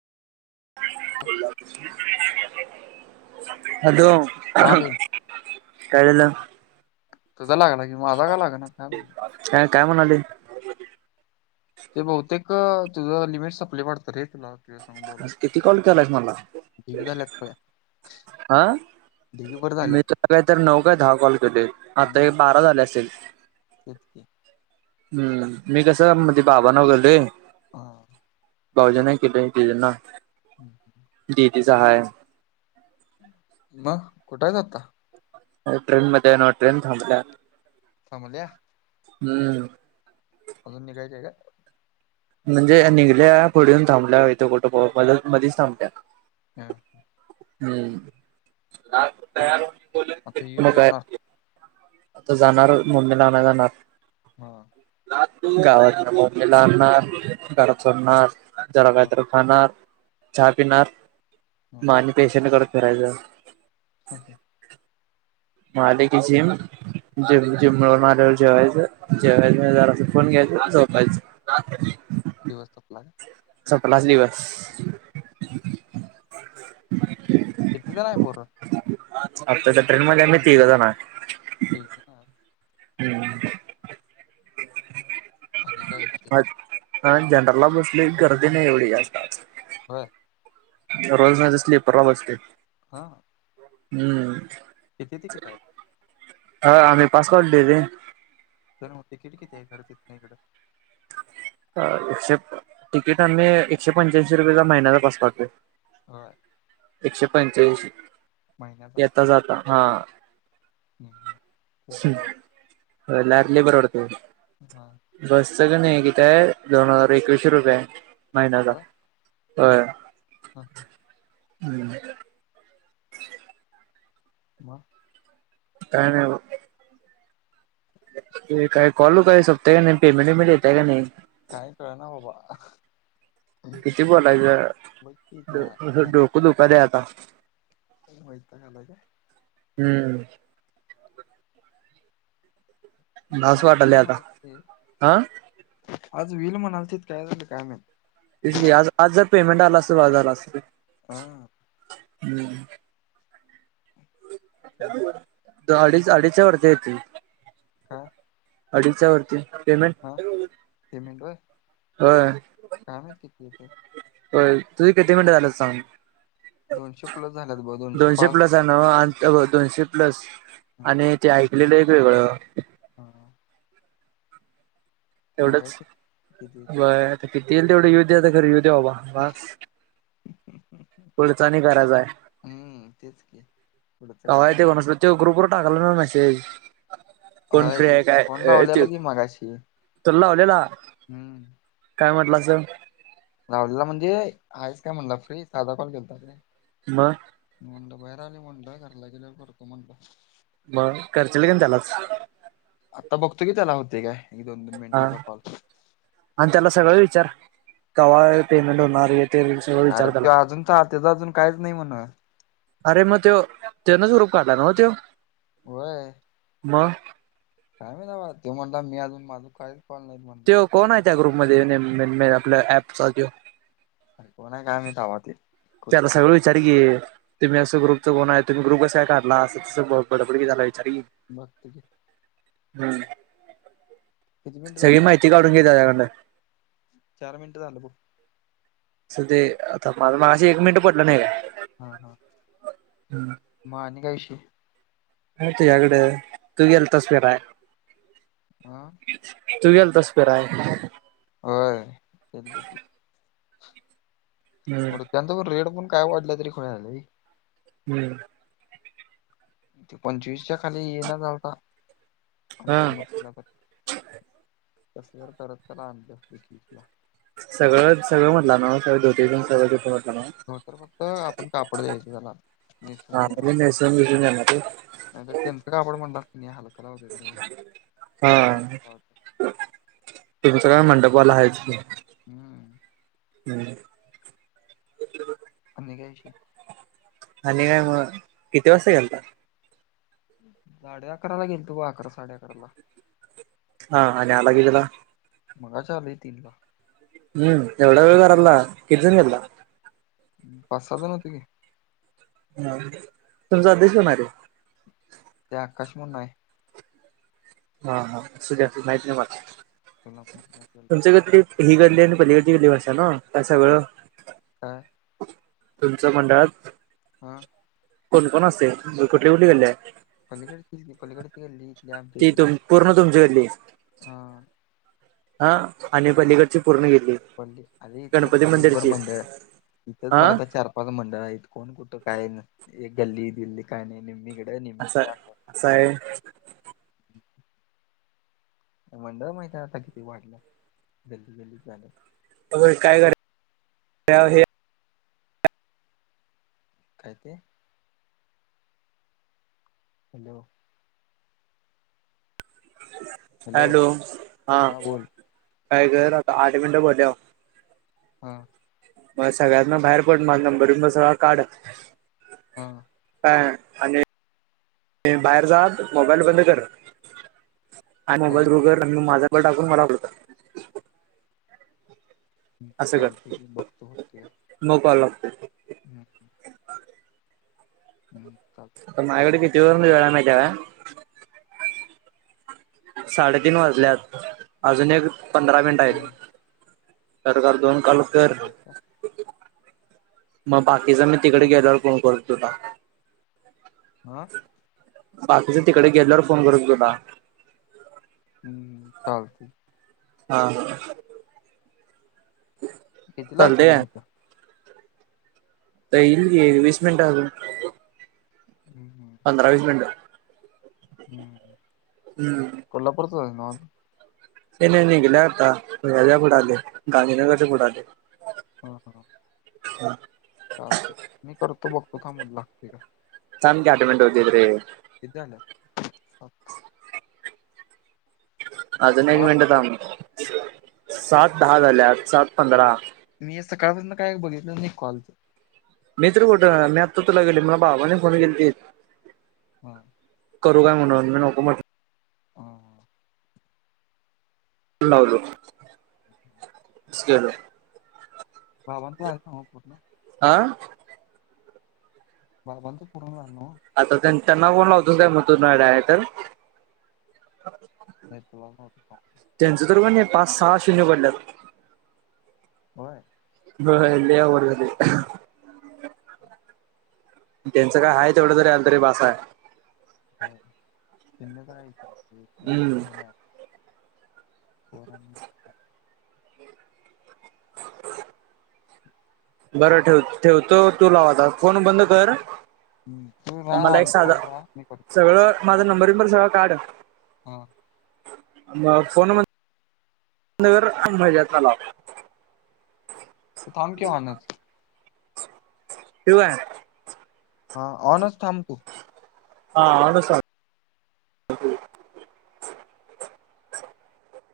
Hello. हा बोल काय झालं? तुझा लागलाय की माझा काय लागना काय म्हणते? काय काय म्हणाले? ते बहुतेक तुझं लिमिट सप्ले वाटतं रे तुला संग बोलायच. आज किती कॉल केलायस मला? ढीग झाल्यात पड्या. आं झाल्यात मी तुला इतर नऊ का दहा कॉल केले आता हे हम्म बारा झाले असेल. तेच की हम्म मी कसं मध्ये बाबा नवगले. हा. भाऊजी नाही केले ते जंना. हम्म. दीदीचा हाय. मग कुठं आहेच आता? ट्रेन मध्ये हो ना ट्रेन थांबल्या. थांबल्या हम्म. अजून निघायचंय का? म्हणजे निघल्या पुढुन थांबल्या इथे कुठं पो [unintelligible] मधीच थांबल्या. हां. हम्म. हा आता मग येऊन काय जेऊणार? आता जाणार मुंडेला नगर नाथ. हां. गावातनं मम्मीला आणणार घर सोडणार. जरा हा काहीतरी खाणार, चहा पिणार हा मा आणि पेशंटकडे फिरायचं. हा हा. म आले की जिम हा. जिम वरून आल्यावर जेवायचं. जेवायचं जरासा फोन घ्यायचा आणि झोपायचं. दिवस. [unintelligible] सपलाच लिवस [unintelligible] किती जण आहे पोरं? आताच्या ट्रेन मध्ये आम्ही तिघ जाणार. ठीक आहात. हम्म. आता काय विषेश. हा जनरलला बसलोय, गर्दी नाही एवढी जास्त. आज होय. रोज नाही. तर स्लीपरला बसतोय. हा. हम्म. किती तिकीट आहे. हा आम्ही पास काढलोय रे. तर मग तिकिट किती आहे तितन इकडं. एकशे तिकीट आम्ही एकशे पंच्याऐंशी रुपयेचा महिन्याचा पास काढतोय. होय. एकशे पंच्याऐंशी महिन्याचा येता जाता हा. हम हम मग परवडतय. व्हयं लार्री परवडतय. हा. बसच कणी किती आहे. दोन हजार एकवीसशे रुपये आहे महिन्याचा. होय होय. हा हा. हम्म. मग. काय नाही बघ. ते काय कॉल काय संपतय काय नाही. पेमेंट वेमेंट येतय का नाही. काय कळना बाबा. किती बघ की त्या बोलायचं, डोकं दुखालय आता. वैताग आला काय. हम्म. बास आज वाटालय व्हील आता. म्हणालते आज व्हील म्हणालतीत, काय झालं काय माहिती. तेच की आज आज जर पेमेंट आल असत तर आज आलं असत. हा. हम्म. हा अडीच अडीचच्या वरती आहे ती. का. अडीच्या वरती. पेमेंट हा पेमेंट व्हय, होय काय माहिती किती येतंय. होय तुझी किती मिनिटं झालेत सांग दोनशे प्लस झाल्यात बघ दोनशे पाच. गंडवा ते दोनशे प्लस हा आणि ते ऐकलेलं वेगळं. हा. तेवढंच बघायचं किती बर आता किती येईल तेवढं यु दे. आता खर येवूदे बाबा बास. पुढचा आणि करायचा आहे हम्म तेच की पुढंच करायचं. तो ग्रुपवर टाकलाय नवं मेसेज. कोण होय फ्री फोन काय लावलेला तो की मगाशी तुला लावलेला. हम्म काय म्हटला असं. लावलेला म्हणजे, आहेस काय म्हणला फ्री साधा कॉल केेलता रे. मग. म्हटल बाहेर आलोय म्हटलं, घरला गेल्यावर करतो म्हणलं. मग करचील कणी त्यालाच. आता बघतो की त्याला होतंय. काय एक दोन दोन हा मिनिटांचा कॉल. आणि त्याला सगळं विचार कवा पेमेंट होणार हे ते. सगळं विचार अरे त्याला तो अजूनच त्यांच अजून काहीच नाही म्हण. अरे मग तो त्यानंच ग्रप काढला न्हव तो. होय. मग. काय माहित बाबा तो म्हणाला मी अजून माझं काहीच कॉल नाहीत. म्हणला तो कोण आहे. त्या ग्रुपमध्ये आपल्या ऍपचा तो. कोण आहे काय माहिती बाबा ते. ते आता कुठली सगळं कुठली विचार पोरं की. तुम्ही असं ग्रुपच कोण आहे. तुम्ही ग्रुप कसं काढला अस तसं बडबड विचार की. बगतो घे. हम्म. किती मिनिटं सगळी झालं बग, माहिती काढून घे त्याच्याकडनं चार मिनिटं झालं बगं. असं ते आता माझ एक मिनिटं पडलं नाही. हा हा. मग आणि काय विषय. ह तुझ्याकडं तू गेलतास फिराय. आ. तु गेलं तास फिराय. होय केलंत की [unintelligible] हम्म त्यानंतर रेट पण काय वाढला तरी खुळया वनी. हम्म. तो पंचवीस च्या खाली इना झालता. हा [unintelligible] कसं तर करत त्याला आणलं एकवीसला. सगळं सगळं म्हटलं ना सग धोती पण सगळं तिथे म्हटला नवं. हो तर फक्त आपण कापड द्यायचं. त्याला निेसवून हा म्हणजे देणारं. नेसून बिसून जाणार ते आणि त्यांच का कापड म्हणलास कणी हाल हा. तुमचं काय मंडपवाला हायच की. हम्म. हम्. आणि काय विषय. आणि काय मग किती वाजता गेलता. साडे अकरा ला गेलतो. बग अकरा साडे अकरा ला. हा आणि आला की तिला. मगाशी आलोय तीनला. हम्म एवढा वेळ घरातला किती जण हम्म. गेलता. पाच सहा जण होतो की. ह तुमचा देेश होणार ये. ते आकाश म्हणून आहे. हा हा असूदे‌ असूदे माहिते, तुला माहित नाही असेल मला ते तुमच्या [unintelligible] हि गल्ली आणि पलीकडची गल्ली भाषा ना काय सगळं. हा. तुमच्या मंडळात. हा. कोणकोण असतंय. कुठली कुठली गल्ली ये. पलीकडची गल्ली पलीकडं गल्ली इथली आमच्या ती इथली तुम पूर्ण तुमची गल्ली हा. हा आणि हो‌ पलीकडची पूर्ण गल्ली अरे इथंच गणपती दिगभर मंदिरची मंदिर हाय. इथंच हा मला चार. मंडळ आहेत. कोण कुठ काय गल्ली दिल्ली काय नाही निम्मी हिकड निम्मी असा तिकडं असं असतं. असं आहे होय. मंडळ माहिते आता किती वाढल्यात गल्ली गल्ली झाल्यात. होय काय करा हे. काय ते, हॅलो. हॅलो हा काय कर आता आठ मिनटं म्हटल्यावर. हा. मला सगळ्यातन बाहेर पड माझा नंबर सगळां काढ. हा. काय हा आणि बाहेर जा, मोबाईल बंद कर. आणि हा मोबाईल उघड, माझा नंबर टाकून मला कॉल कर. हम्म. चालतंय की बघतो होतय कायं. नो कॉल लागतोय. हम्म हम्म. हम्म चाल आता माझ्याकड किती वरन [unintelligible] साडेतीन वाजल्यात. अजून एक पंधरा मिन टात हा बरोबर दोन कॉल आहेत का होत्यात. मग बाकीचा मी तिकडे चालते गेल्यावर फोन करतो तुला. हा. बाकीच तिकडं गेल्यावर फोन करतो तुला. हम्म चालतंय. हा हा. कितीला यायच चालतंय तुम्ही काय इथं. [unintelligible] वीस मिनिटं अजून. हम् हम्. पंधरा वीस मिनिट. हम्म. हम्म. कोल्हापूरचा हायस नवं तु. ते नाही निघलोय आता पुुढे आले गांधीनगरच्या पुुढ आलोय. हा हा. ह. चालते मी करतो. बघतो थांब लागते का. सांग ते ऑटोमॅटिक होतीत रे. किती झालं? [unintelligible] अजुन एक सात मिनट थांब. सात दहा झाले, आज सात पंधरा. मी सकाळपासनं काय बघितलंच नाही कॉलचं. मी तर कुठ मी आत्ता तुला गेलीत, मला बाबांनी फोन केलतीत. हां. करू काय म्हणून, मी नको म्हट हां हां. फोन लावला हुतो. स्केडो. बाबांचा फोन आहे सांगू का पूर्ण? आं. बाबांचे पूर्ण झालं नव्हं? आता त्यांच्याना फोन लावतोसं काय मग तू डायरेक्ट? नाही तुलाच लावतो थांब. त्यांचं तर पण का नाही, पाच सहा शून्य पडल्यात. होय. होय, लय अवघड झालंय. त्यांचं काय हाय तेवढं जरी आलं आल तरी बास हाय. हो चिन्हच राहायची, जिंकून हम्म येणार. पोरांनी [unintelligible] बरं ठेव ठेवतो तू लाव आता, फोन बंद कर हं तुम्ही मला एक साधा रहा [unintelligible] मी कट करतो. सगळं माझा नंबर बिंबर सगळा काढ. हां. मग फोन म [unintelligible] नगर [inaudible] तलाव. तु थांबकी ऑनच. ठेऊ काय? हा ऑनच थांब तु. हा ऑनच थांब.